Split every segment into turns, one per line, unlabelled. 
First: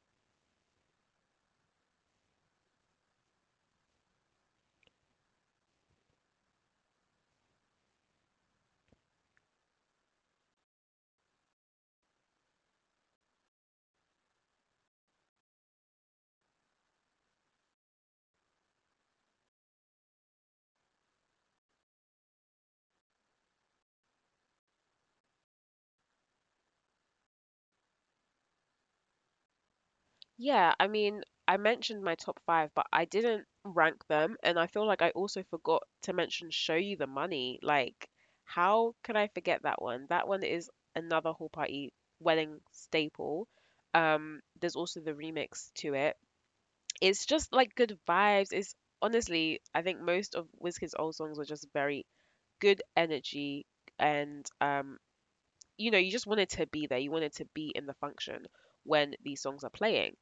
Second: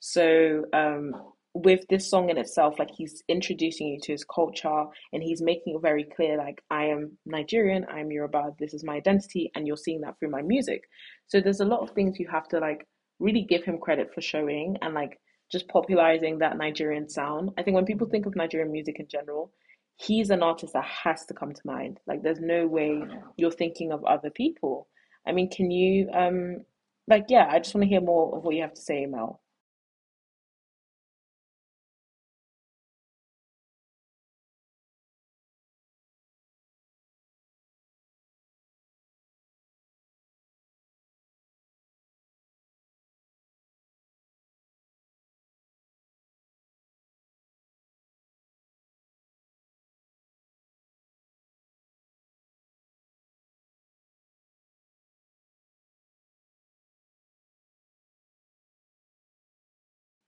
So with this song in itself, like he's introducing you to his culture and he's making it very clear, like I am Nigerian, I'm Yoruba, this is my identity, and you're seeing that through my music. So there's a lot of things you have to like really give him credit for showing and like just popularizing that Nigerian sound. I think when people think of Nigerian music in general, he's an artist that has to come to mind. Like there's no way you're thinking of other people. I mean, can you like yeah, I just want to hear more of what you have to say, Mel.
Yeah, I mean, I mentioned my top 5, but I didn't rank them, and I feel like I also forgot to mention Show You the Money. Like, how could I forget that one? That one is another whole party wedding staple. There's also the remix to it. It's just like good vibes. It's honestly, I think most of Wizkid's old songs are just very good energy and you just wanted to be there, you wanted to be in the function when these songs are playing.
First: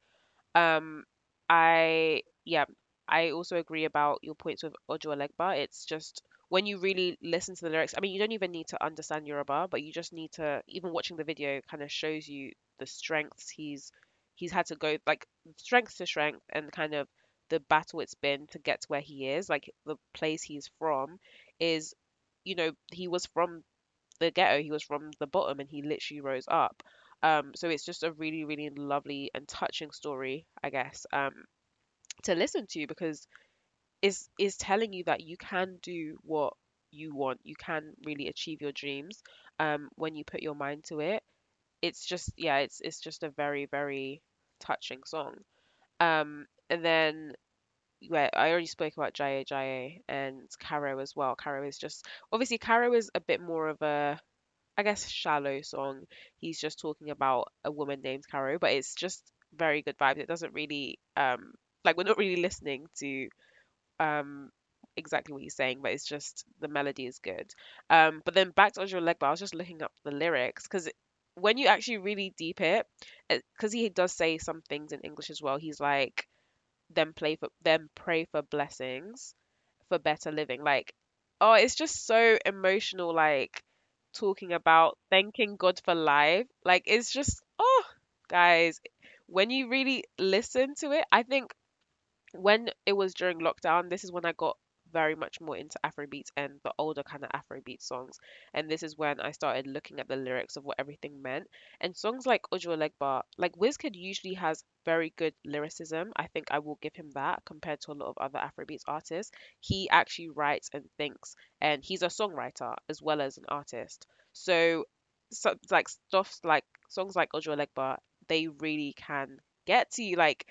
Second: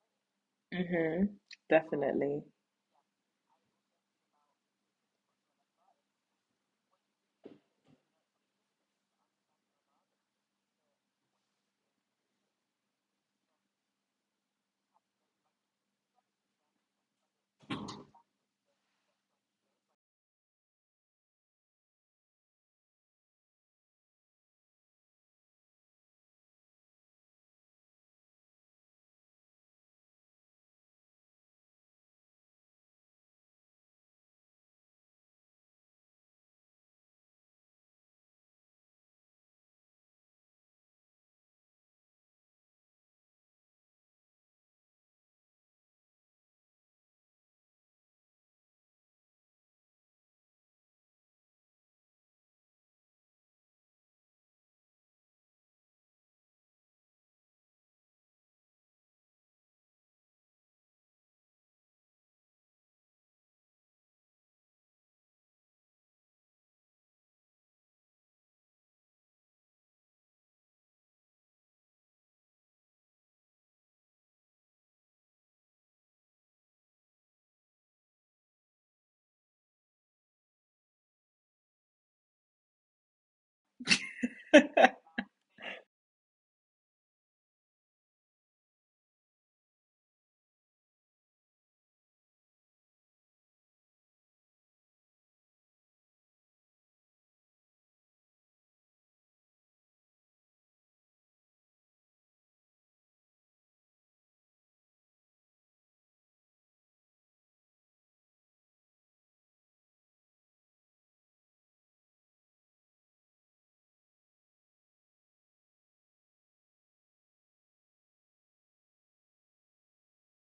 um,
Mm-hmm.
I
Definitely.
Yeah, I also agree about your points with Ojo Legba. It's just when you really listen to the lyrics. I mean, you don't even need to understand Yoruba, but you just need to. Even watching the video kind of shows you the strengths he's had to go like strength to strength and kind of the battle it's been to get to where he is. Like, the place he's from is, he was from the ghetto. He was from the bottom and he literally rose up. So it's just a really, really lovely and touching story, I guess, to listen to because it's telling you that you can do what you want. You can really achieve your dreams when you put your mind to it. It's just yeah, it's just a very, very touching song. And then yeah, I already spoke about Jaya Jaya and Caro as well. Caro is just obviously Caro is a bit more of a, I guess, shallow song. He's just talking about a woman named Caro, but it's just very good vibes. It doesn't really like we're not really listening to um exactly what he's saying, but it's just the melody is good. But then back to Ojo Legba, I was just looking up the lyrics because when you actually really deep it, because he does say some things in English as well. He's like, them play for them pray for blessings for better living. Like, oh, it's just so emotional. Like talking about thanking God for life. Like, it's just oh, guys, when you really listen to it, I think when it was during lockdown, this is when I got very much more into Afrobeats and the older kind of Afrobeat songs. And this is when I started looking at the lyrics of what everything meant. And songs like Ojo Legba, like Wizkid usually has very good lyricism. I think I will give him that compared to a lot of other Afrobeats artists. He actually writes and thinks, and he's a songwriter as well as an artist. So, so, like stuff like songs like Ojo Legba, they really can get to you. Like,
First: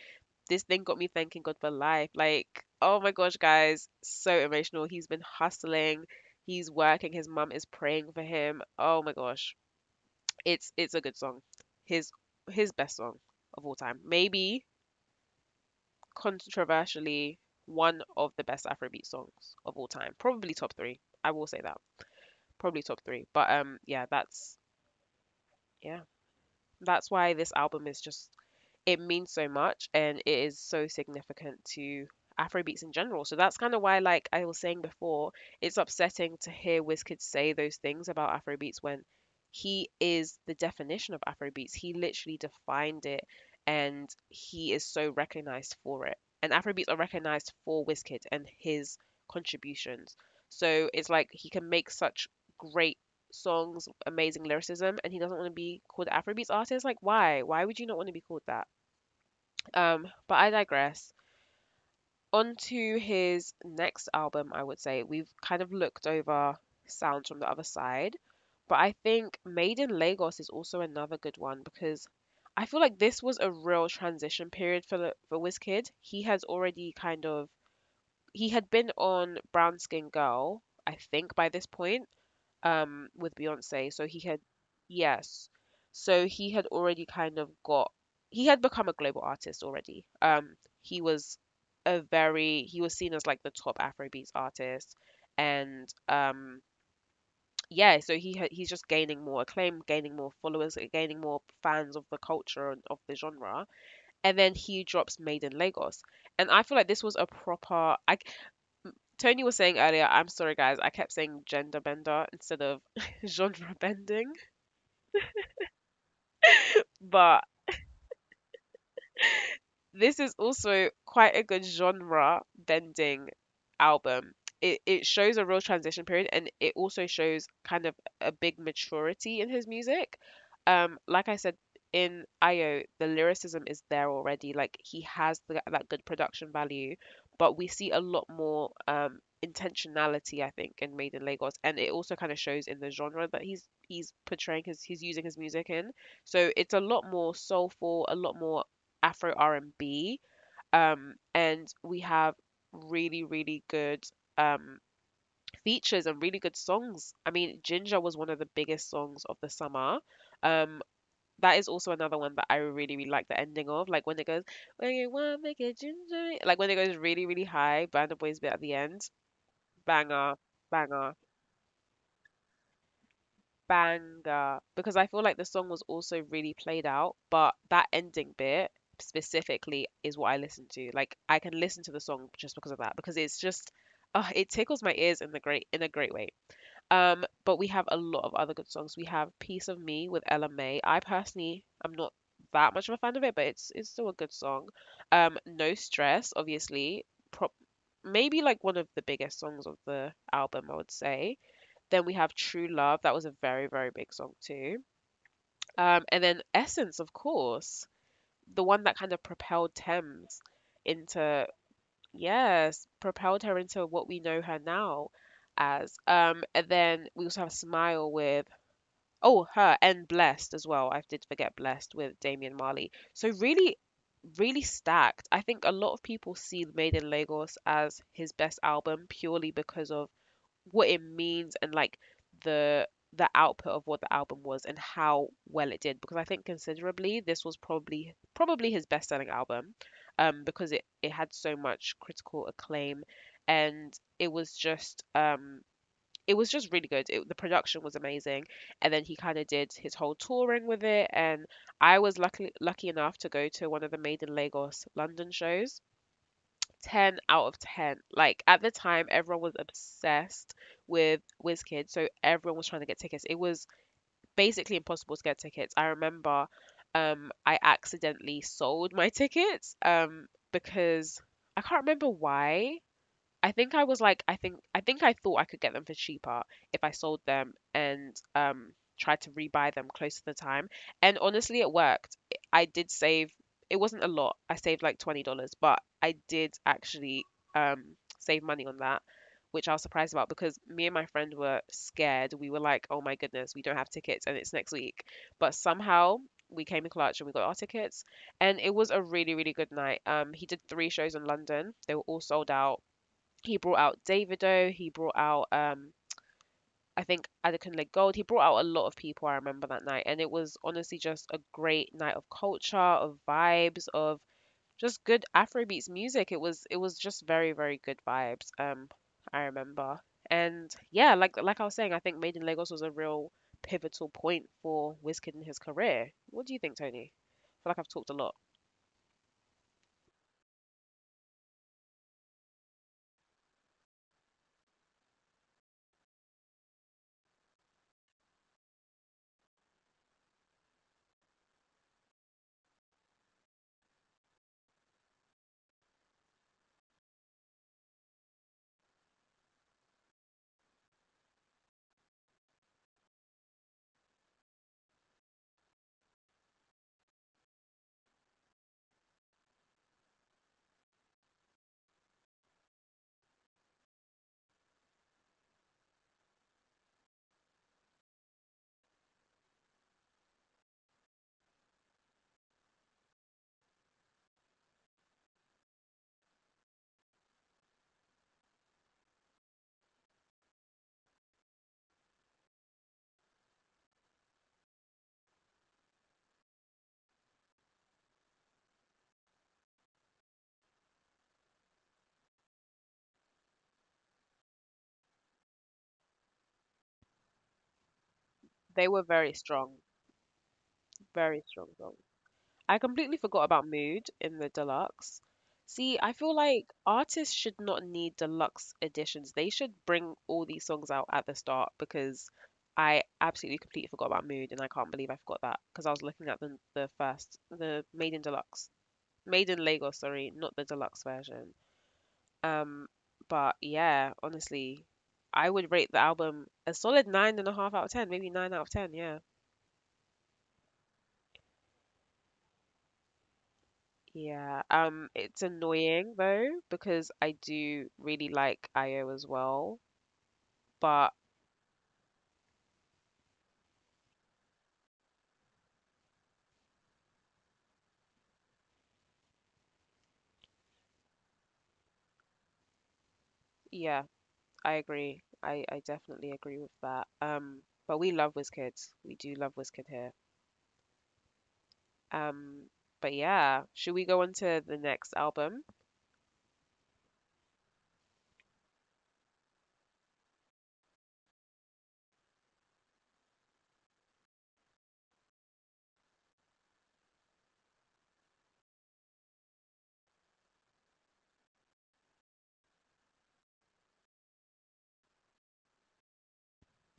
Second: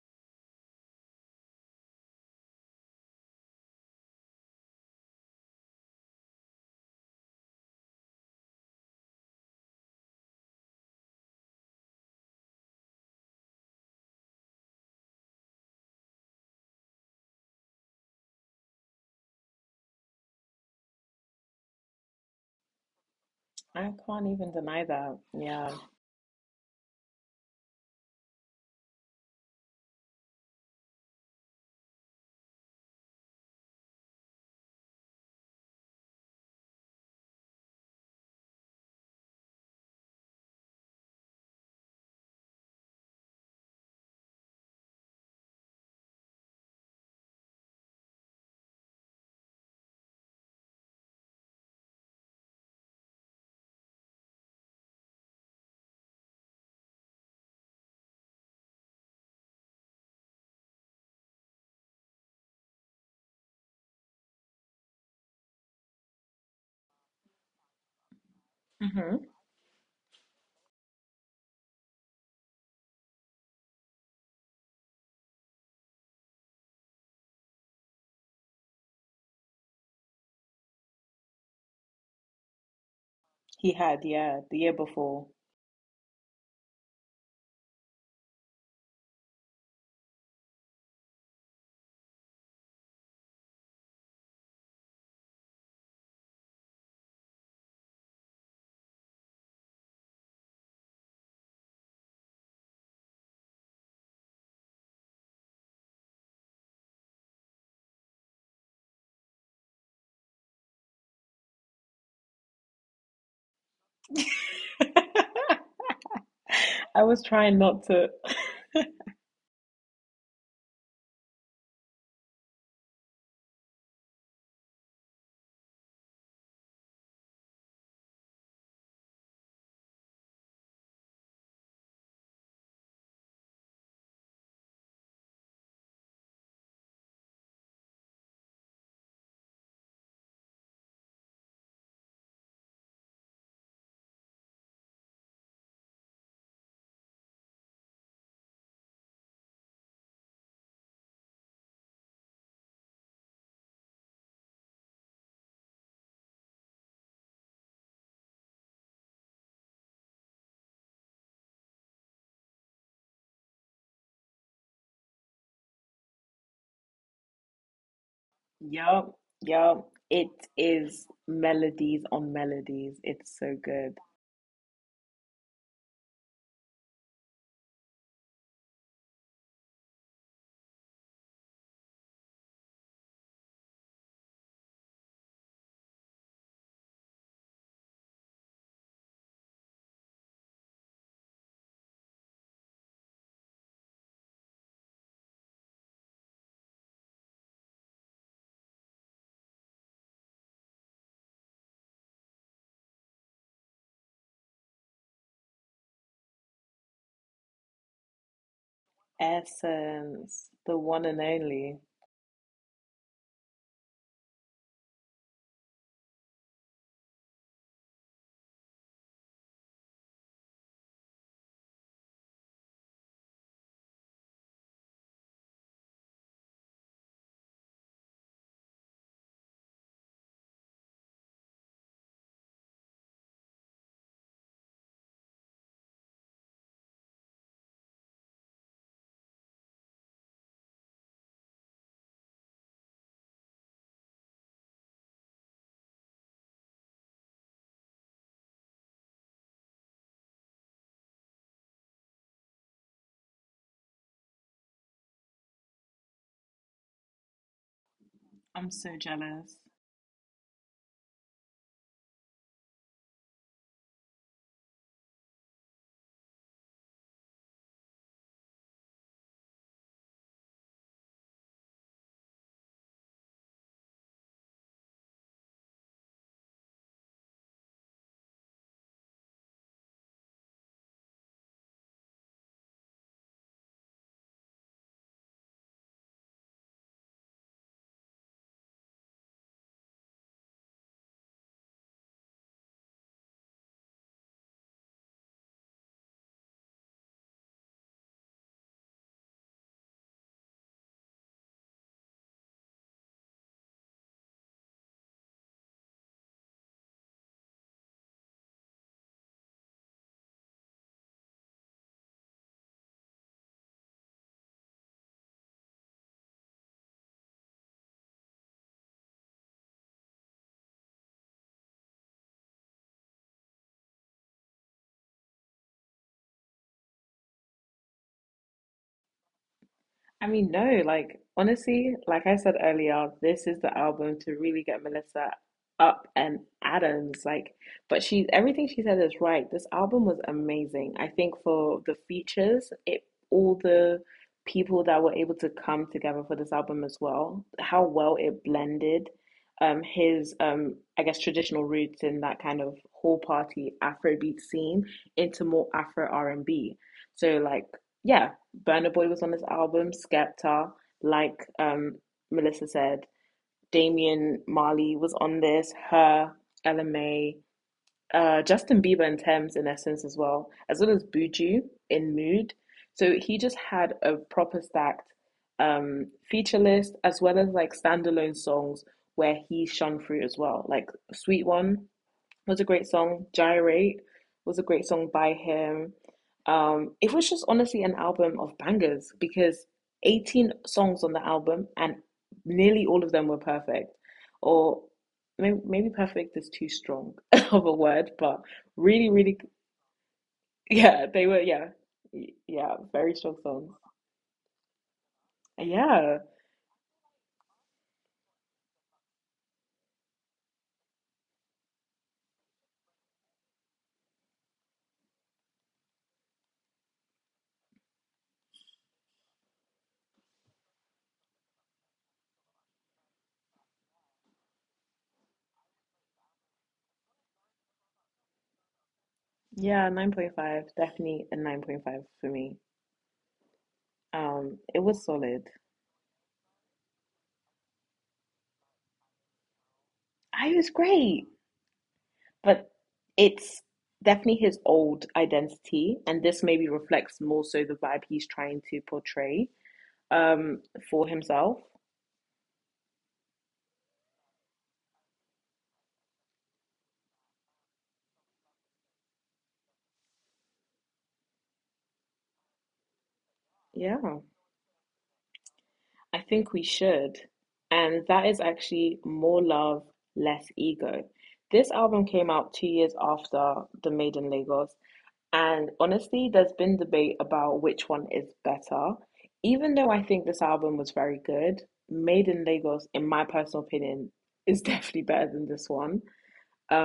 this thing got me thanking God for life. Like, oh my gosh, guys, so emotional. He's been hustling, he's working, his mum is praying for him. Oh my gosh. It's a good song. His his best song of all time. Maybe controversially one of the best Afrobeat songs of all time. Probably top three. I will say that. Probably top three. But
I can't even deny that. Yeah.
yeah. That's why this album is just it means so much and it is so significant to Afrobeats in general. So that's kind of why, like I was saying before, it's upsetting to hear Wizkid say those things about Afrobeats when he is the definition of Afrobeats. He literally defined it and he is so recognized for it. And Afrobeats are recognized for Wizkid and his contributions. So it's like he can make such great songs, amazing lyricism, and he doesn't want to be called Afrobeats artist. Like, why? Why would you not want to be called that? But I digress. On to his next album, I would say. We've kind of looked over sounds from the other side, but I
Mm-hmm.
think Made in Lagos is also another good one because I feel like this was a real transition period for for Wizkid. He has already kind of he had been on Brown Skin Girl, I think, by this point, with
He had,
Beyonce. So he
yeah, the
had
year before.
yes. So he had already kind of got he had become a global artist already. He was a very he was seen as like the top Afrobeats artist and yeah, so he's just gaining more acclaim, gaining more followers, gaining more fans of the culture and of the genre. And then he drops Made in Lagos, and I feel like this was a proper. I Tony was saying earlier, I'm sorry guys, I kept saying gender bender instead of genre bending.
I was
But
trying not to.
this is also quite a good genre bending album. It shows a real transition period and it also shows kind of a big maturity in his music. Like I said in IO, the lyricism is there already. Like he has that good production value, but we see a lot more intentionality, I think, in Made in Lagos, and it also kind of shows in the genre that he's portraying his he's using his music in. So it's a lot more soulful, a lot more Afro R&B, and we have really, really good um, features and really good songs. I mean, Ginger was one of the biggest songs of the summer. Um, that is also another one that I really, really like the ending of, like when it goes, "When you wanna make it ginger," like when it goes really, really high. Burna Boy's bit at the end,
Yup, yup.
banger,
It is
banger.
melodies on melodies. It's so good.
banger, because I feel like the song was also really played out, but that ending bit specifically is what I listen to. Like, I can listen to the song just because of that because it's just oh, it tickles my ears in the great in a great way. But we have a lot of other good songs. We have "Piece of Me" with Ella Mai. I personally am not that much of a fan of it, but it's still a good song. "No Stress" obviously, pro- maybe like one of the biggest songs of the album, I would say. Then we have True Love. That was a very, very big song too. And then Essence, of course, the one that kind of propelled Thames
Essence, the one and
into,
only.
yes, propelled her into what we know her now as. And then we also have Smile with, oh, her and Blessed as well. I did forget Blessed with Damian Marley. So really, really stacked. I think a lot of people see Made in Lagos as his best album purely because of what it means and like the the output of what the album was and how well it did because I think considerably this was probably his best selling album because it had so much critical acclaim and it was just um it was just really good, the production was amazing and then he kind of did his whole touring with it and I was lucky enough to go to one of the Made in Lagos London shows. 10 out of 10. Like at the
I'm so
time, everyone was
jealous.
obsessed with WizKid, so everyone was trying to get tickets. It was basically impossible to get tickets. I remember I accidentally sold my tickets because I can't remember why. I think I was like, I thought I could get them for cheaper if I sold them and tried to rebuy them close to the time. And honestly, it worked. I did save. It wasn't a lot. I saved like $20, but I did actually um save money on that, which I was surprised about because me and my friend were scared. We were like, oh my goodness, we don't have tickets and it's next week. But somehow we came in clutch and we got our tickets and it was a really really good night. He did 3 shows in London. They were all sold out. He brought out Davido. He brought out, I think, Adekunle Gold. He brought out a lot of people. I remember that night, and it was honestly just a great night of culture, of vibes, of just good Afrobeats music. It was just very very good vibes. I remember, and yeah, like I was saying, I think Made in Lagos was a real pivotal point for Wizkid in his career. What do you think, Tony? I feel like I've talked a lot.
I mean, no, like honestly, like I said earlier, this is the album to really get Melissa up and Adams. Like, but she, everything she said is right. This album was amazing. I think for the features, it all the people that were able to come together for this album as well, how well it blended his I guess traditional roots in that kind of whole party Afrobeat scene into more Afro R&B. So like yeah, Burna Boy was on this album, Skepta, like, Melissa said, Damian Marley was on this, her, Ella LMA, Justin Bieber and Thames in essence as well, as well as Buju in Mood. So he just had a proper stacked feature list as well as like standalone songs where he shone through as well, like Sweet One was a great song. Gyrate was a great song by him. It was just honestly an album of bangers because 18 songs on the album and nearly all of them were perfect. Or maybe perfect is too strong of a word, but really,
They were
really,
very strong,
yeah, they were, yeah,
very strong.
yeah,
I
very strong
completely
songs.
forgot about mood in the deluxe.
Yeah,
See, I feel like artists should not need deluxe editions. They should bring all these songs out at the start because I absolutely completely forgot about mood and I can't believe I forgot that because I was looking at the Made in Deluxe. Made in Lagos, sorry, not the deluxe version. Um, but yeah, honestly, I would rate the album a solid 9.5 out of 10, maybe 9 out of 10, yeah.
yeah, 9.5, definitely a 9.5 for me.
Yeah,
It was
it's
solid.
annoying though because I do really like IO as well.
I was
But
great. But it's definitely his old identity, and this maybe reflects more so the vibe he's trying to portray um, for himself.
yeah, I agree. I definitely agree with that. But we love Wizkid. We do love Wizkid here. Um, but yeah, should we
Yeah,
go on to the next album?
I think we should. And that is actually More Love, Less Ego. This album came out 2 years after The Made in Lagos, and honestly, there's been debate about which one is better. Even though I think this album was very good, Made in Lagos, in my personal opinion, is definitely better than this one.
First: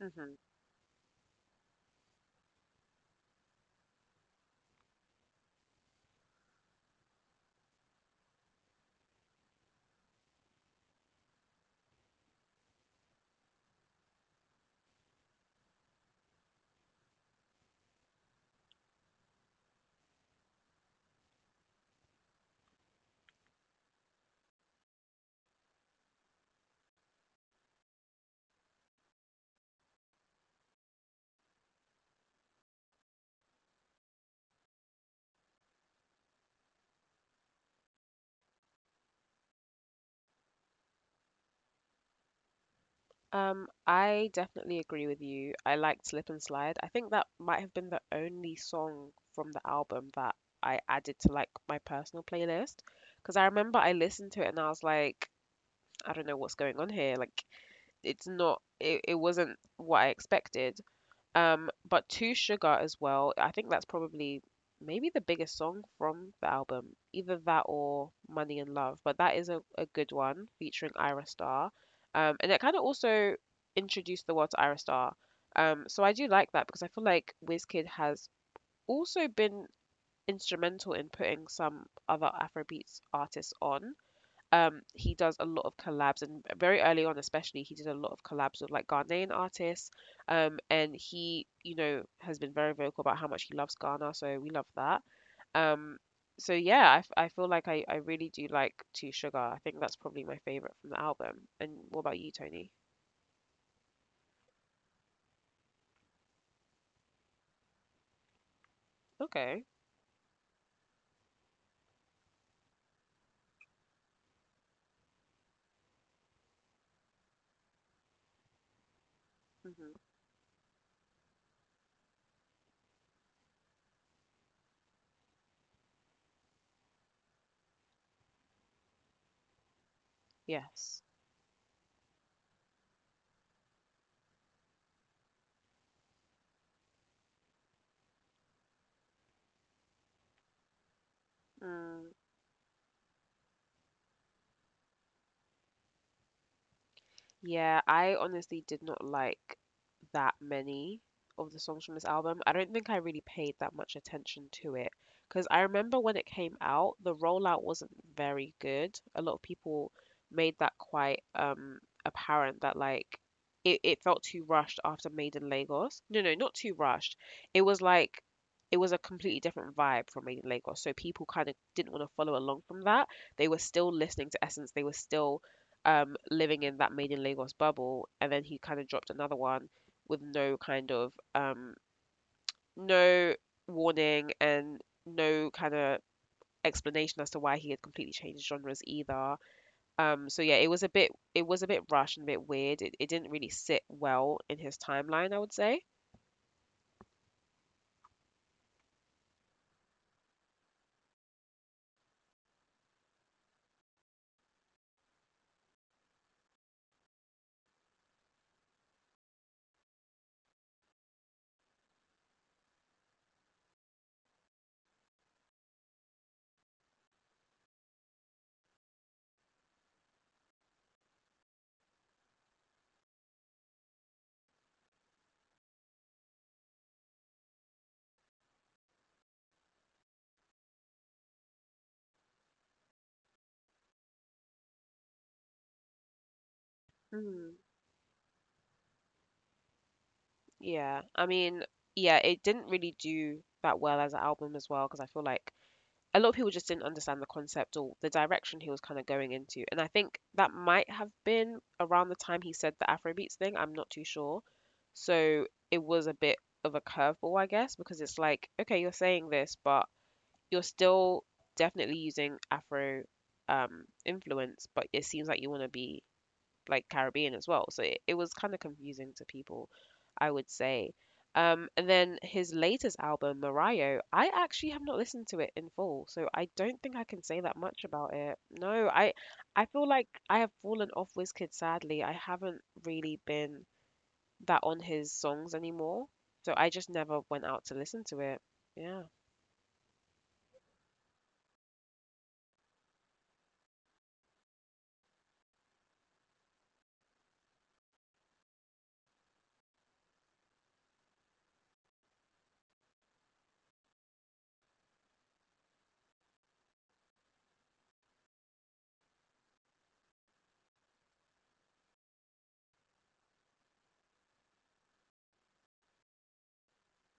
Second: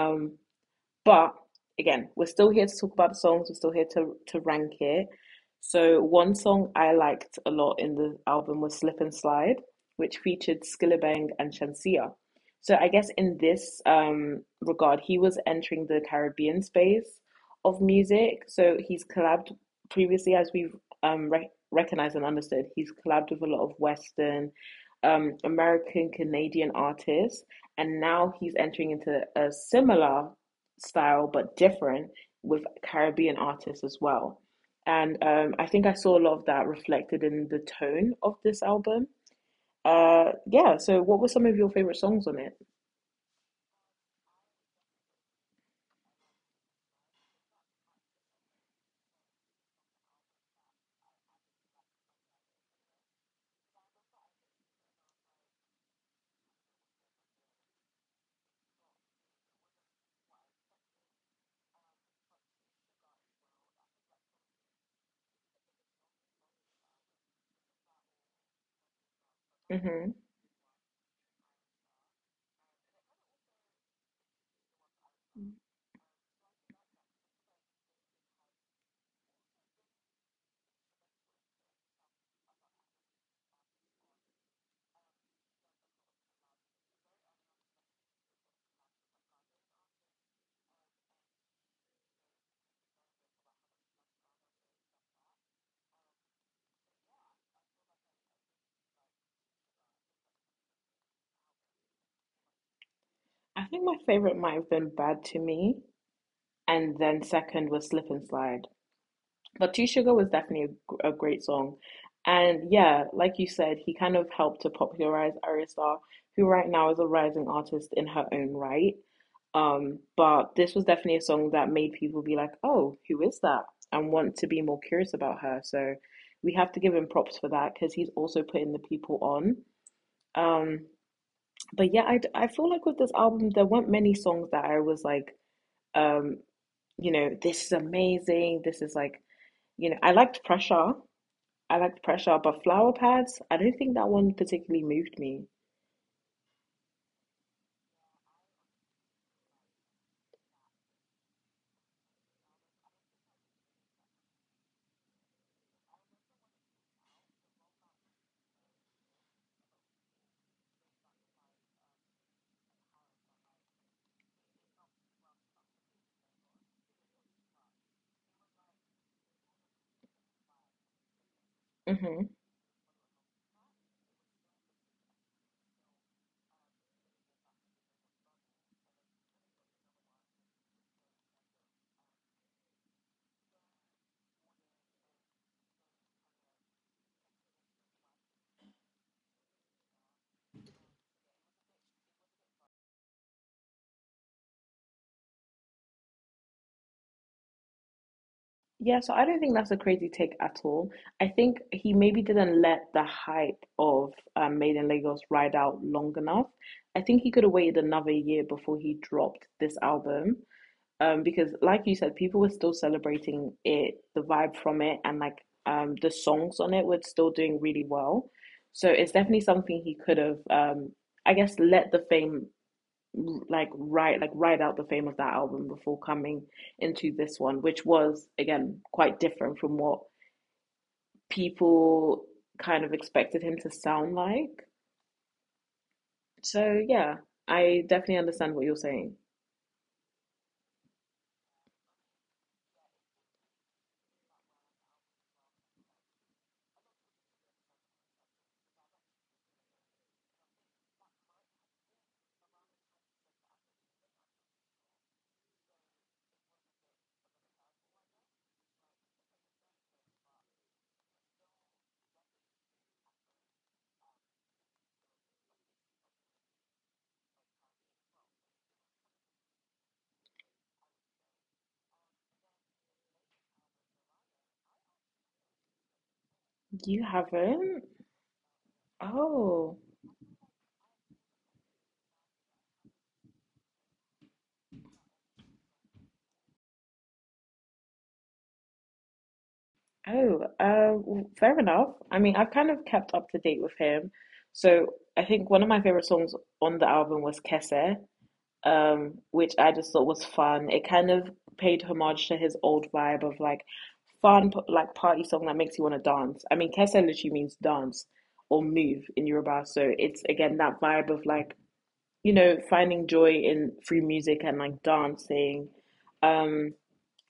Hmm.
but again, we're still here to talk about the songs. We're still here to rank it. So one song I liked a lot in the album was "Slip and Slide," which featured Skillabang and Shamsia. So I guess in this regard, he was entering the Caribbean space of music. So he's collabed previously, as we've recognized and understood, he's collabed with a lot of Western, American, Canadian artists, and now he's entering into a similar style but different with Caribbean artists as well. And I think I saw a lot of that reflected in the tone of this album. Yeah, so what were some of your favorite songs on it?
I definitely agree with you. I liked Slip and Slide. I think that might have been the only song from the album that I added to like my personal playlist because I remember I listened to it and I was like I don't know what's going on here. Like it's not it, it wasn't what I expected. But Two Sugar as well. I think that's probably maybe the biggest song from the album. Either that or Money and Love. But that is a
Hmm.
good one featuring Ira Starr. And it kind of also introduced the world to Ira Starr. So I do like that because I feel like Wizkid has also been instrumental in putting some other Afrobeats artists on. He does a lot of collabs, and very early on especially he did a lot of collabs with like Ghanaian artists. And he, you know, has been very vocal about how much he loves Ghana, so we love that. Um, so yeah, I feel like I really do like Two Sugar. I think that's probably my favorite from the album. And what about you, Tony?
I think my favorite might have been Bad to Me, and then second was Slip and Slide.
Okay.
But Two Sugar was definitely a great song. And yeah, like you said, he kind of helped to popularize Arista, who right now is a rising artist in her own right.
Hmm.
But this was definitely a song that made people be like, "Oh, who is that?" and want to be more curious about her. So we have to give him props for that because he's also putting the people on. Um,
Yes.
but yeah, I feel like with this album, there weren't many songs that I was like, um, this is amazing. This is like, I liked Pressure. I liked Pressure, but Flower Pads, I don't think that one particularly moved me.
Yeah, I honestly did not like that many of the songs from this album. I don't think I really paid that much attention to it because I remember when it came out, the rollout wasn't very good. A lot of people made that quite apparent that like it felt too rushed after Made in Lagos. No, no, not too rushed. It was like it was a completely different vibe from Made in Lagos. So people kind of didn't want
Mm-hmm.
to follow along from that. They were still listening to Essence. They were still living in that Made in Lagos bubble, and then he kind of dropped another one with no kind of no warning and no kind of explanation as to why he had completely changed genres either. So yeah, it was a bit rushed and a bit weird. It didn't really sit well in his timeline, I would say.
Yeah, so I don't think that's a crazy take at all. I think he maybe didn't let the hype of Made in Lagos ride out long enough. I think he could have waited another year before he dropped this album. Because like you said, people were still celebrating it, the vibe from it, and like the songs on it were still doing really well. So it's definitely something he could have, I guess, let the fame like write like ride out the fame of that album before coming into this one, which was again quite different from what people kind of expected him to sound like. So yeah,
Mm,
I definitely understand what you're saying.
yeah, I mean, yeah, it didn't really do that well as an album as well because I feel like a lot of people just didn't understand the concept or the direction he was kind of going into. And I think that might have been around the time he said the Afrobeats thing. I'm not too sure. So it was a bit of a curveball, I guess, because it's like, okay, you're saying this, but you're still definitely using Afro, influence, but it seems like you want to be like Caribbean as well. So it was kind of confusing to people, I would say. And then his latest album, Mario, I actually have not listened to it in full, so I don't think
You
I can say that
haven't?
much about it. No, I. I
Oh,
feel like I have fallen off Wizkid sadly. I haven't really been that on his songs anymore. So I just never went out to listen to it. Yeah.
oh, fair enough. I mean, I've kind of kept up to date with him. So I think one of my favorite songs on the album was Kese, which I just thought was fun. It kind of paid homage to his old vibe of like fun, like party song that makes you want to dance. I mean, Kesa literally means dance or move in Yoruba, so it's again that vibe of like finding joy in free music and like dancing. Um,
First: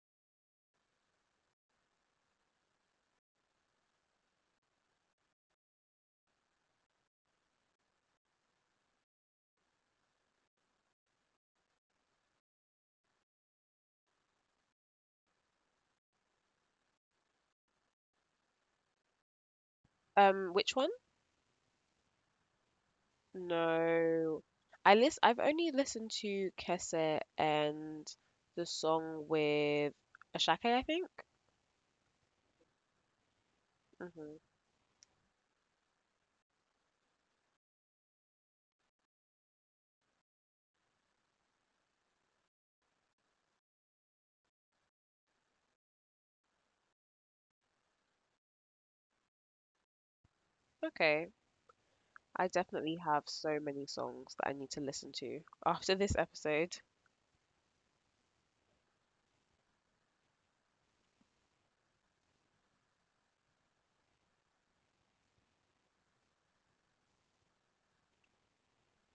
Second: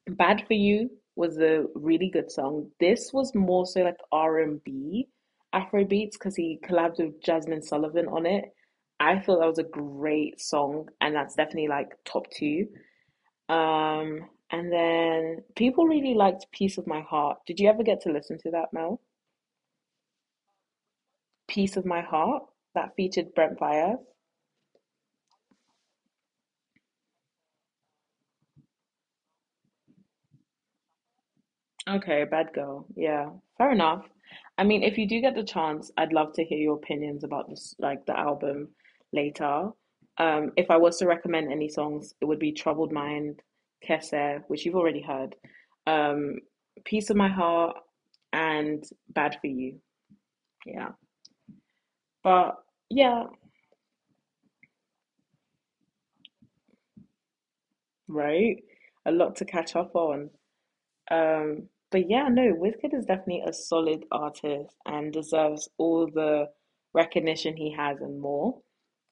Bad for You was a really good song. This was more so like R&B, Afro beats because he collabed with Jasmine Sullivan on it. I thought that was a great song, and that's definitely like top two. And then people really liked Piece of My Heart. Did you ever get to listen to that, Mel?
Which one?
Piece of My Heart that featured Brent Fires.
No. I've only listened to Kese and the song with Ashake, I think.
Okay, bad girl. Yeah, fair enough.
Hmm.
I mean, if you do get the chance, I'd love to hear your opinions about this, like the album later. If I was to recommend any songs, it would be Troubled Mind, Kese, which you've already heard, um, Peace of My Heart, and Bad for You. Yeah.
Okay. I
But
definitely have
yeah,
so many songs that I need to listen to after this episode.
right? A lot to catch up on. But yeah, no, Wizkid is definitely a solid artist and deserves all the recognition he has and more.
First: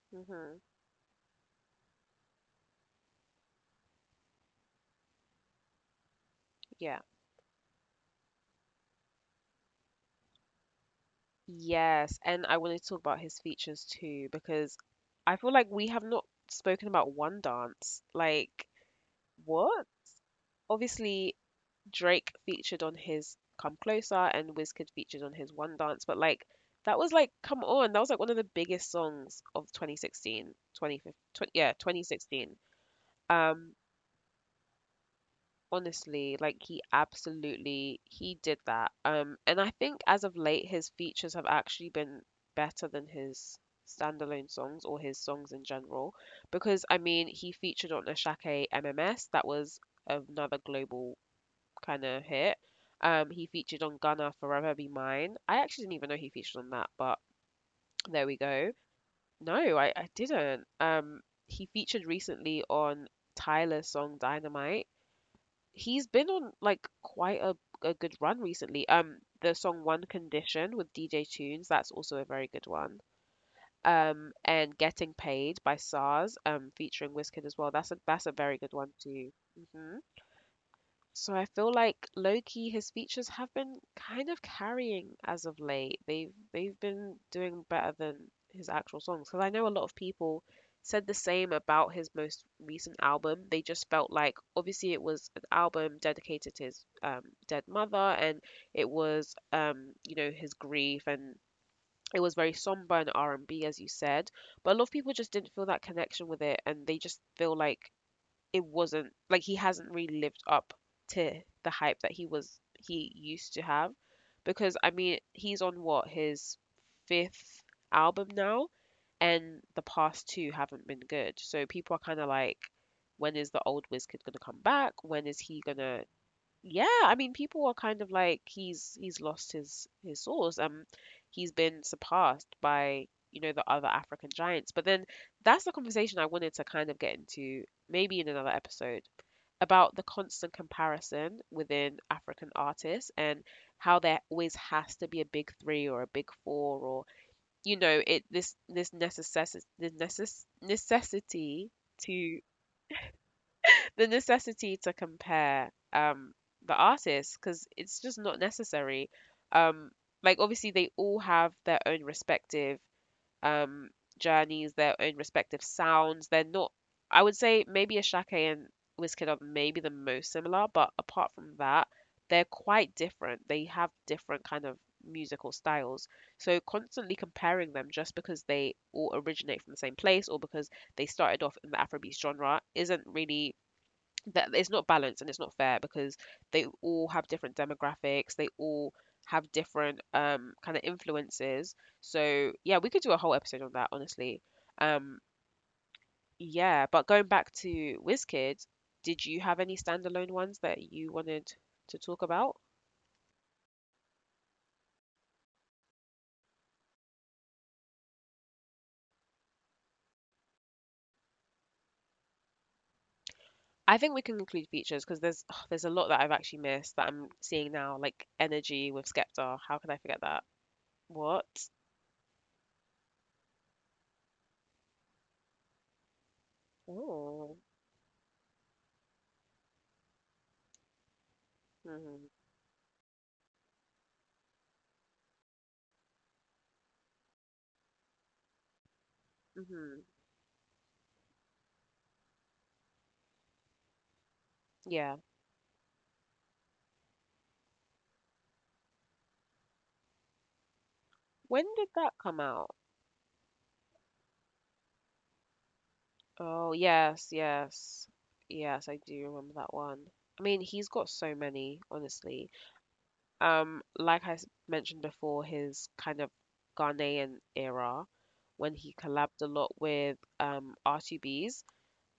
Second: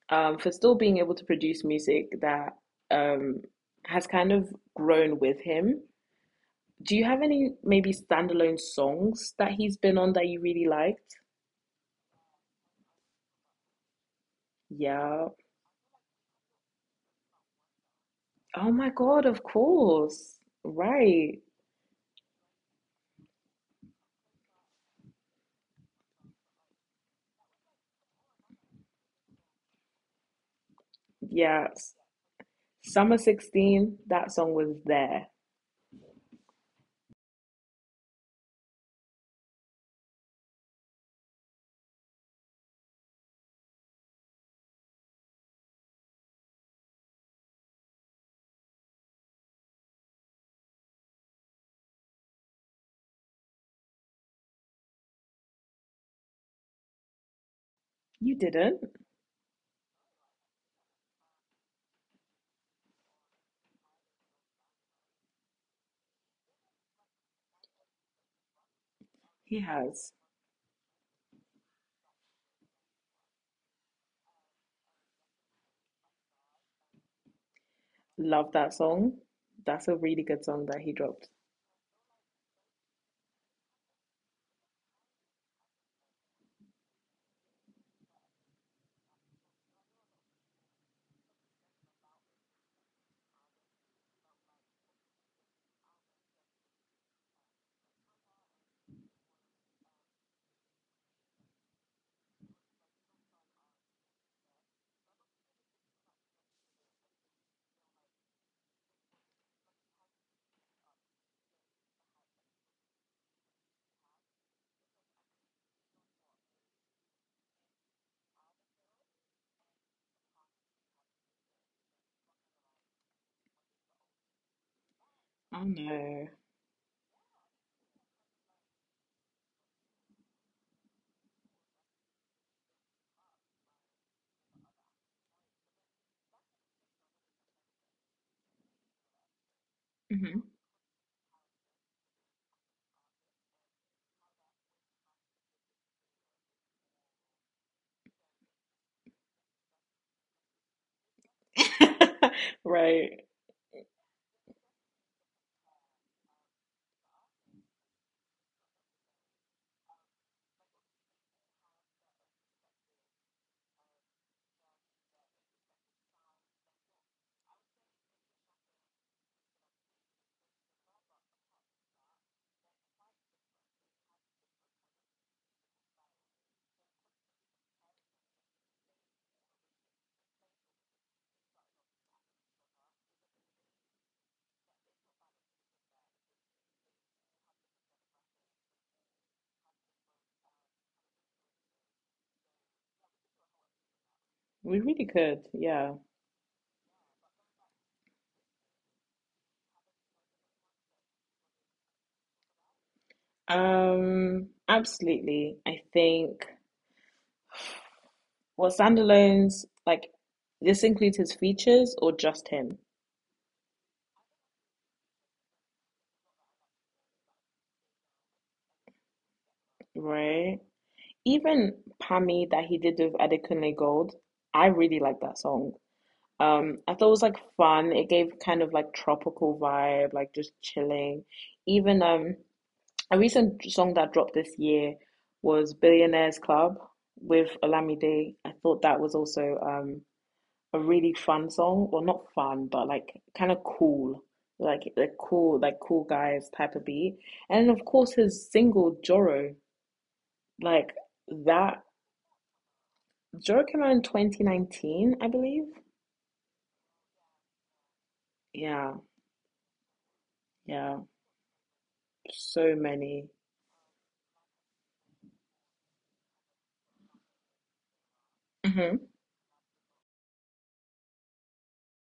For
Hmm.
still being able to produce music that um has kind of grown with him. Do
Yeah.
you have any maybe standalone songs that he's been on that you really liked?
Yes, and I wanted to talk about his features too because
Yeah.
I feel like we have not spoken about One Dance. Like,
Oh my God, of
what?
course.
Obviously,
Right.
Drake featured on his Come Closer and Wizkid featured on his One Dance, but like that was like come on, that was like one of the biggest songs of 2016, 2015,
Yeah.
yeah, 2016.
Summer
Um
16, that song was there.
Honestly, like he absolutely, he did that. And I think as of late his features have actually been better than his standalone songs or his songs in general because I mean he featured on Ashake MMS. That was another global kind of hit. He featured on Gunna Forever Be Mine. I actually didn't even know he featured on that, but there we
You
go.
didn't?
No, I didn't. He featured recently on Tyler's song Dynamite. He's been on like quite a good run recently. The
He
song One
has.
Condition with DJ Tunes, that's also a very good one. And Getting Paid by SARS, featuring Wizkid as well. That's a very
Love
good
that
one
song.
too.
That's
Hmm.
a really good song that he
So
dropped.
I feel like Loki, his features have been kind of carrying as of late. They've been doing better than his actual songs. Because I know a lot of people said the same about his most recent album. They just felt like obviously it was an album dedicated to his, dead mother, and it was, you know, his grief, and it was very somber and R&B as you said. But a lot of people just didn't feel that connection with it, and they just feel like it wasn't like he hasn't really lived up to the hype that he used to have because I mean he's on what, his fifth album now, and the past two haven't been good, so people are kind of like when is the old Wizkid gonna come back, when is he
Oh
gonna.
no.
Yeah, I mean, people are kind of like he's he's lost his source. He's been surpassed by, you know, the other African giants. But then that's the conversation I wanted to kind of get into, maybe in another episode, about the
Hmm.
constant comparison within African artists and how there always has to be a big three or a big four, or, you know, it this this necessity this necess necessity to
Right.
compare the artists because it's just not necessary. Um, like obviously they all have their own respective um journeys, their own respective sounds. They're not, I would say maybe a Ashake and Wizkid are maybe the most similar, but apart from that they're quite different. They have different kind of musical styles. So constantly comparing them just because they all originate from the same place or because they started off in the Afrobeat genre isn't really that. It's not balanced and it's not fair because they all have different demographics. They all have different kind of influences. So yeah, we could do a whole episode on that honestly.
We really
Um,
could, yeah.
yeah, but going back to WizKids, did you have any standalone ones that you wanted to talk about?
Absolutely. I think well, standalones, like this includes his features or just him,
I think we can include features because there's there's a lot that I've actually missed that I'm seeing now, like Energy with Skepta. How could I forget that?
right?
What?
Even Pammy that he did with Adekunle Gold, I really like that song. I thought it was like
Oh.
fun. It gave kind of like tropical vibe, like just chilling. Even
Hmm.
A recent song that dropped this year was Billionaires Club with Olamide. I thought that was also
Hmm.
a really fun song, or well, not fun, but like kind of cool, like
Yeah,
the cool, like cool guys type of beat. And of course, his single Joro, like
when did
that.
that come out?
Joro came out in 2019, I believe.
Oh, yes, yes. Yes, I
Yeah,
do remember that one. I mean, he's got
yeah.
so many, honestly.
So many.
Like I mentioned before, his kind of Ghanaian era when he
Hmm.
collabed a lot with R2Bs.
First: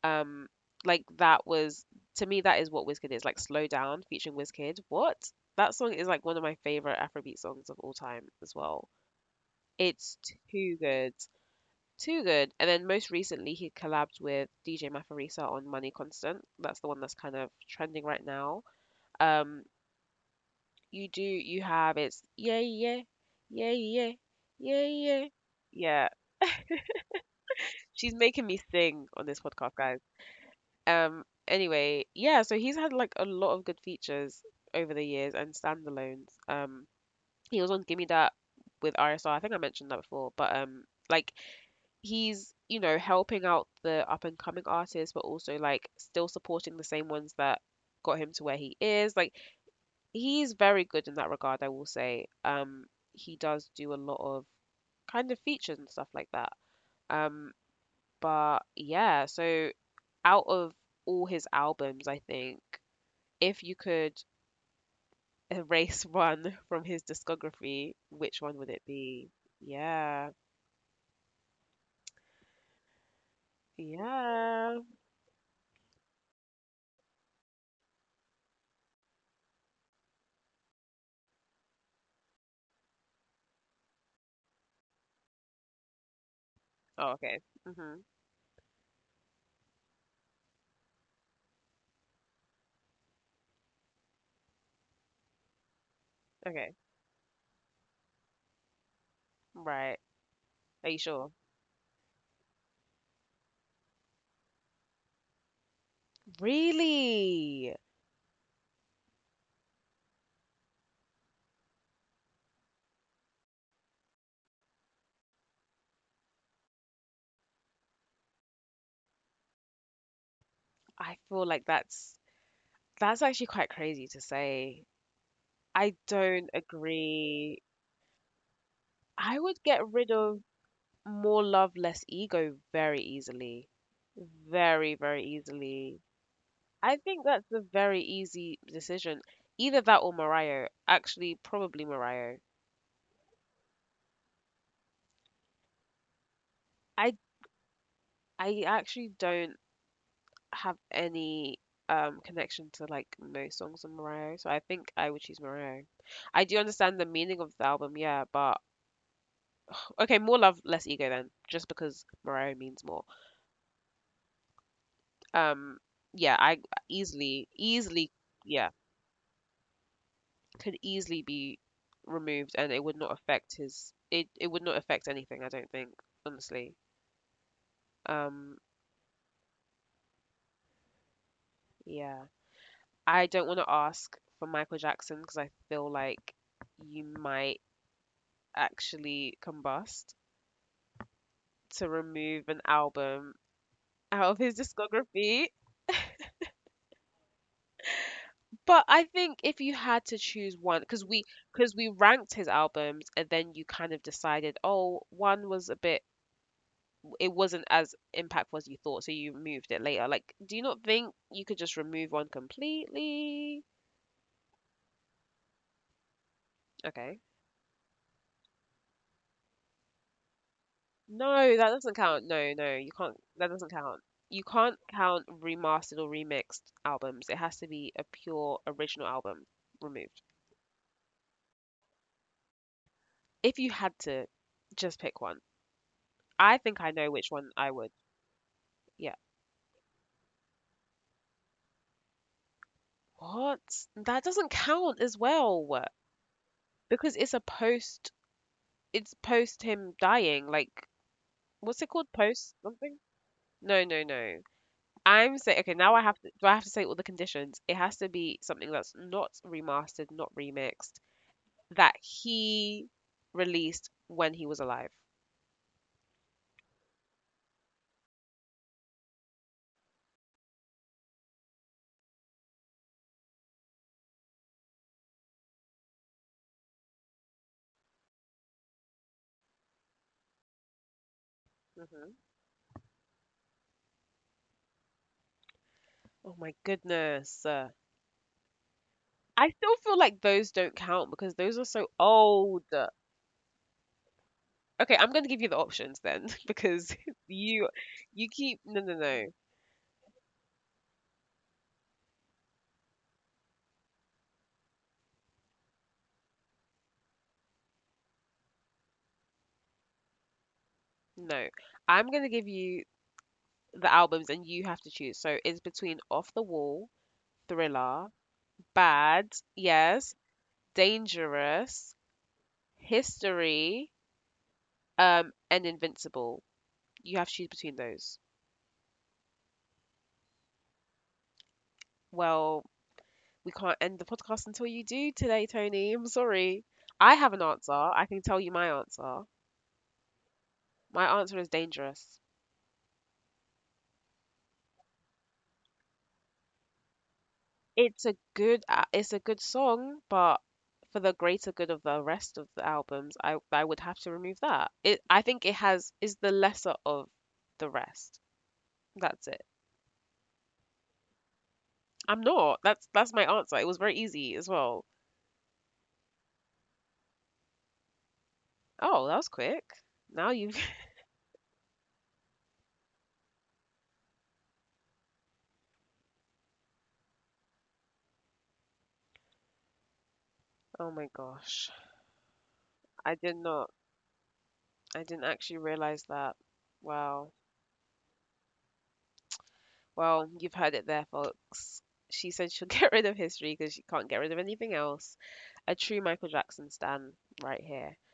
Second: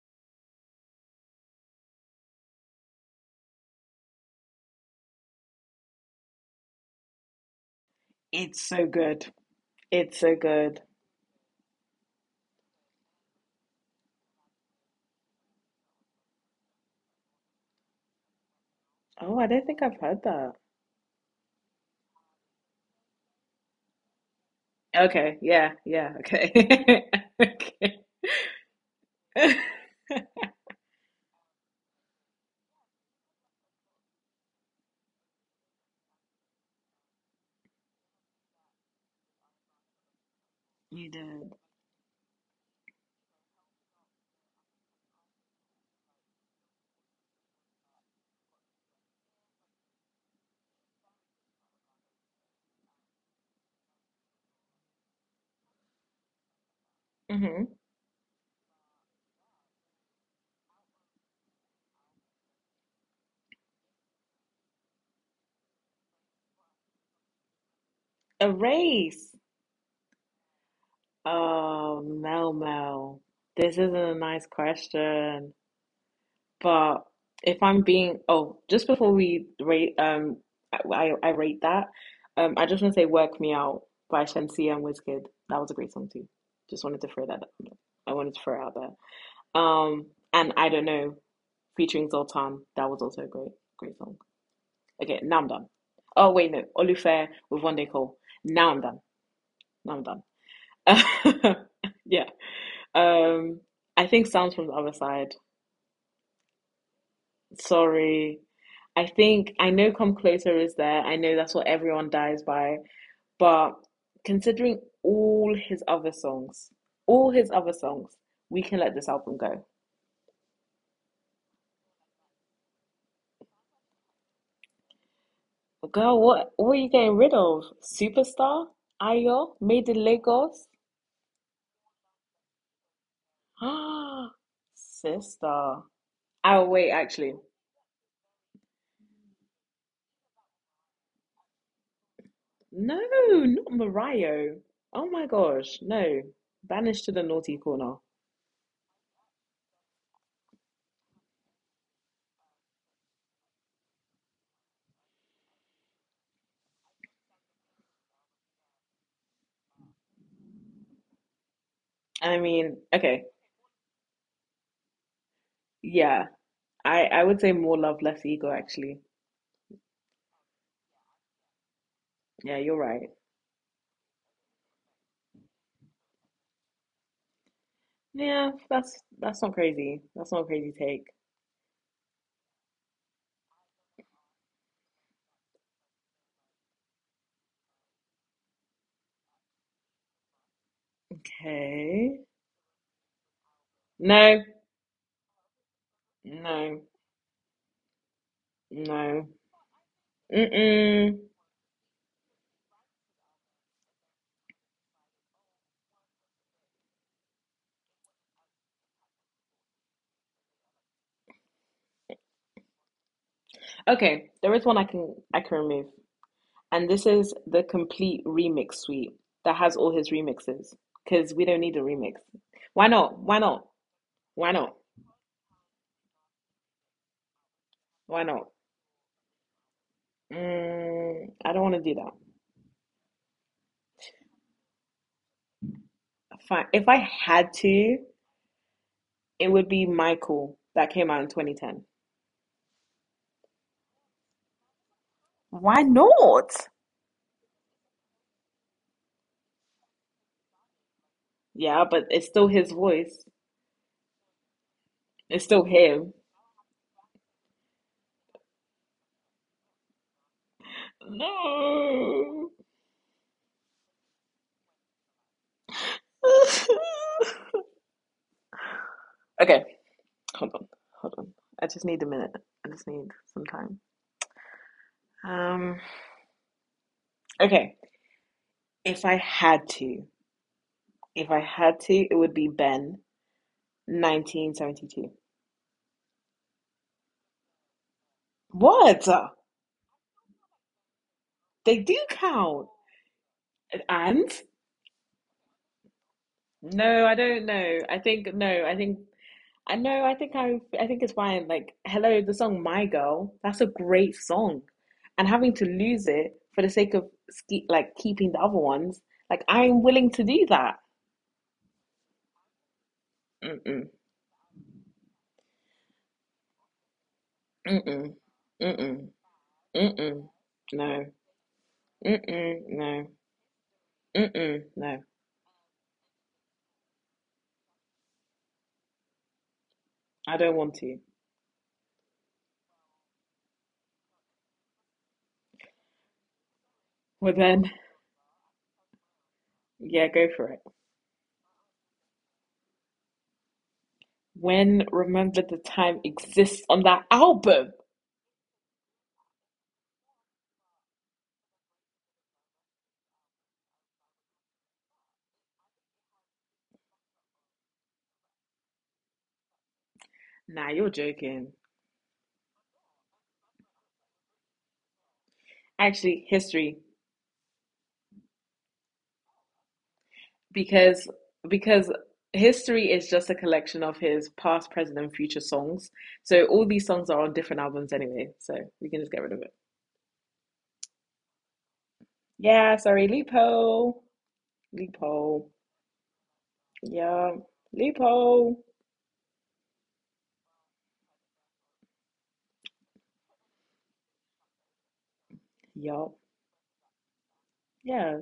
Um, like that was, to me that is what Wizkid is, like Slow Down featuring Wizkid. What? That song is like one of my favorite Afrobeat songs of all time as
It's so
well.
good. It's
It's
so good.
too good. Too good. And then most recently, he collabed with DJ Mafarisa on Money Constant. That's the one that's kind of trending right now.
Oh, I don't
Um,
think I've heard that.
you do, you have it's yeah, yeah, yeah, yeah, yeah, yeah.
Okay. Yeah.
Yeah,
Yeah. Okay. Okay.
she's making me sing on this podcast, guys. Anyway, yeah, so he's had like a lot of good features over the years and standalones. He was on Gimme That with RSR. I think I mentioned that before, but
You
like
did.
he's, you know, helping out the up and coming artists but also like still supporting the same ones that got him to where he is. Like he's very good in that regard, I will say. Um, he does do a lot of kind of features and stuff like that. Um,
Mm-hmm.
but yeah, so out of all his albums, I think if you could erase one from his discography, which
A
one would it
race.
be? Yeah.
Oh, Mel Mel. This isn't a nice
Yeah.
question. But if I'm being, oh, just before we rate, I rate that. I just want to say "Work Me Out" by Shensia and Wizkid. That was a great song too. Just wanted to
Oh,
throw that.
okay. Hmm.
I wanted to throw it out there. Um, and I don't know, featuring Zoltan. That was also a great, great song. Okay, now I'm done. Oh wait, no,
Okay.
Olufair with One Day Call. Now I'm done. Now
Right. Are you
I'm
sure?
done. Yeah. Um, I think sounds from the other side.
Really?
Sorry. I think I know Come Closer is there. I know that's what everyone dies by. But considering all his other songs, all his other songs, we can let this album go.
I feel like that's actually quite crazy to say. I
Girl, what
don't
what are you getting rid of?
agree.
Superstar?
I
Ayo?
would
Made
get
in
rid of
Lagos?
more love, less ego very easily.
Ah,
Very, very
sister.
easily.
Oh wait,
I think
actually.
that's a very easy decision. Either that or Mariah. Actually, probably Mariah.
No, not Mariah. Oh my gosh, no. Banished to the
I.
naughty corner.
I actually don't have any connection to like most songs on Mariah, so I think I would choose Mariah. I do understand the meaning of the album, yeah, but okay, more love, less ego then, just because
I
Mariah
mean,
means more.
okay,
Um,
yeah.
yeah, I
I would say
easily,
more love,
easily,
less ego,
yeah,
actually.
could easily be
Yeah,
removed,
you're
and it would
right.
not affect his. It would not affect anything, I don't think, honestly.
Yeah,
Um,
that's not crazy. That's not a crazy take.
yeah, I don't want to ask for Michael Jackson because I feel like you might actually combust. To
Okay.
remove an album
No,
out of his discography.
no,
But
no.
I think if you had to choose one,
Mm-mm.
because we ranked his albums, and then you kind of decided, oh, one was a bit, it wasn't as impactful as you thought, so you moved it later. Like, do you not think you could just remove one completely?
Okay, there is one I can remove. And this is
Okay.
the complete remix suite that has all his remixes. Because we don't
No,
need a
that doesn't
remix.
count. No,
Why
no, you
not?
can't.
Why
That
not?
doesn't count.
Why
You
not?
can't count remastered or remixed albums. It has to be a
Why not?
pure original album removed.
I don't want to do that.
If you had to just pick one,
Fine.
I
If
think
I
I know which
had
one I
to,
would. Yeah.
it would be Michael that came out in 2010.
What? That doesn't count as well
Why not?
because it's a post. It's post him dying. Like,
Yeah,
what's it
but
called?
it's still
Post
his
something?
voice.
No, no, no.
It's
I'm
still
saying okay. Now
him.
I have to. Do I have to say all the conditions? It has to be something that's not remastered, not remixed, that
No.
he released when he was alive.
Okay, hold on, hold on. I just need a minute. I just need some time. Um. Okay, if I had to, it
Hmm.
would be Ben, 1972.
Oh my goodness.
What?
I still feel like those don't count because those
They
are
do
so
count.
old.
And?
Okay, I'm going to give you the options then
No,
because
I don't know.
you
I think
you
no.
keep no no no
I know. I think I. I think it's why. Like, hello, the song "My Girl." That's a great song, and having to lose it for the sake of like keeping the other ones. Like, I'm willing to do that.
no. I'm going to give you
Mm-mm,
the albums and you have to choose. So it's between Off the Wall,
mm-mm,
Thriller,
mm-mm,
Bad,
mm-mm.
yes,
No,
Dangerous,
mm-mm, no,
History,
mm-mm, no.
and Invincible. You have to choose between those.
I don't want to.
Well, we can't end the podcast until you do today, Tony. I'm sorry. I
Well
have an
then,
answer. I can tell you my answer.
yeah, go for it.
My answer is Dangerous.
When Remember the Time exists on that album.
It's a good it's a good song, but for the greater good of the rest of the albums, I would have to remove that. It I think it has is the lesser of the rest. That's it.
Nah, you're joking.
I'm not. That's my answer. It was very easy as well.
Actually, history.
Oh, that was quick. Now you
because because history is just a collection of his past, present, and future songs. So all these songs are on different albums anyway, so we can just get rid of it.
oh my gosh.
Yeah, sorry,
I did not
Lupo,
I didn't
Lupo,
actually realize that.
yeah,
Wow.
Lupo.
Well, you've heard it there, folks. She said she'll get rid of history because she can't get rid of anything else. A true
Yup.
Michael Jackson stan right here.
Yeah,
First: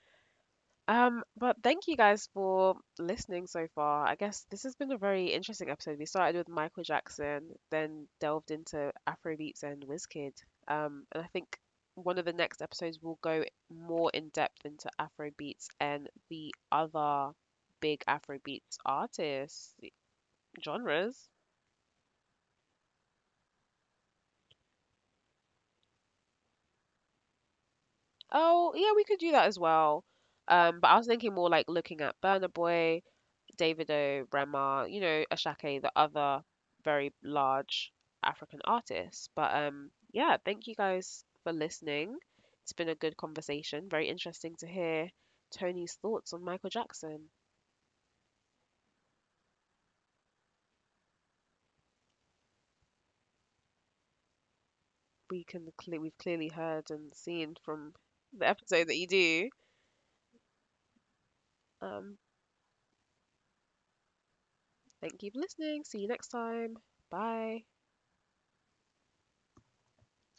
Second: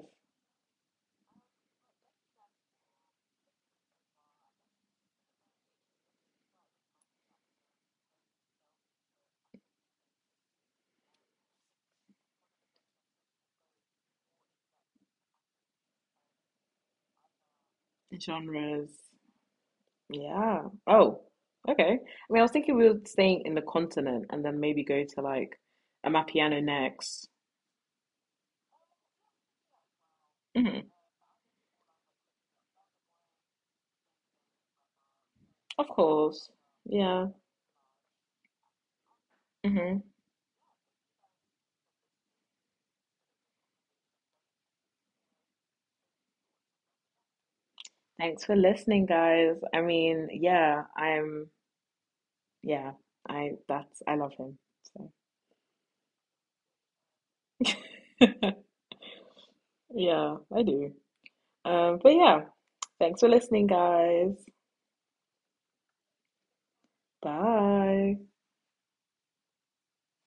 But thank you guys for listening so far. I guess this has been a very interesting episode. We started with Michael Jackson, then delved into Afrobeats and Wizkid. And I think one of the next episodes will go more in depth into Afrobeats and the other big
yes,
Afrobeats
genres,
artists
yeah. Oh,
genres.
okay. I mean, I was thinking we were staying in the continent and then maybe go to like Amapiano next.
Oh, yeah, we could do that as well.
Hmm.
But I was thinking more like looking at Burna Boy, Davido, Rema, you know, Ashake,
Of
the other
course,
very
yeah.
large African artists. But
Mm-hmm.
yeah, thank you guys for listening. It's been a good conversation. Very interesting to hear Tony's thoughts on Michael Jackson.
Thanks for listening, guys. I mean, yeah, yeah, I love him.
We can cle we've clearly heard and seen from the
So,
episode that you do.
yeah, I do. But
Um,
yeah, thanks for listening, guys.
Thank you for listening. See you next time. Bye.
Bye.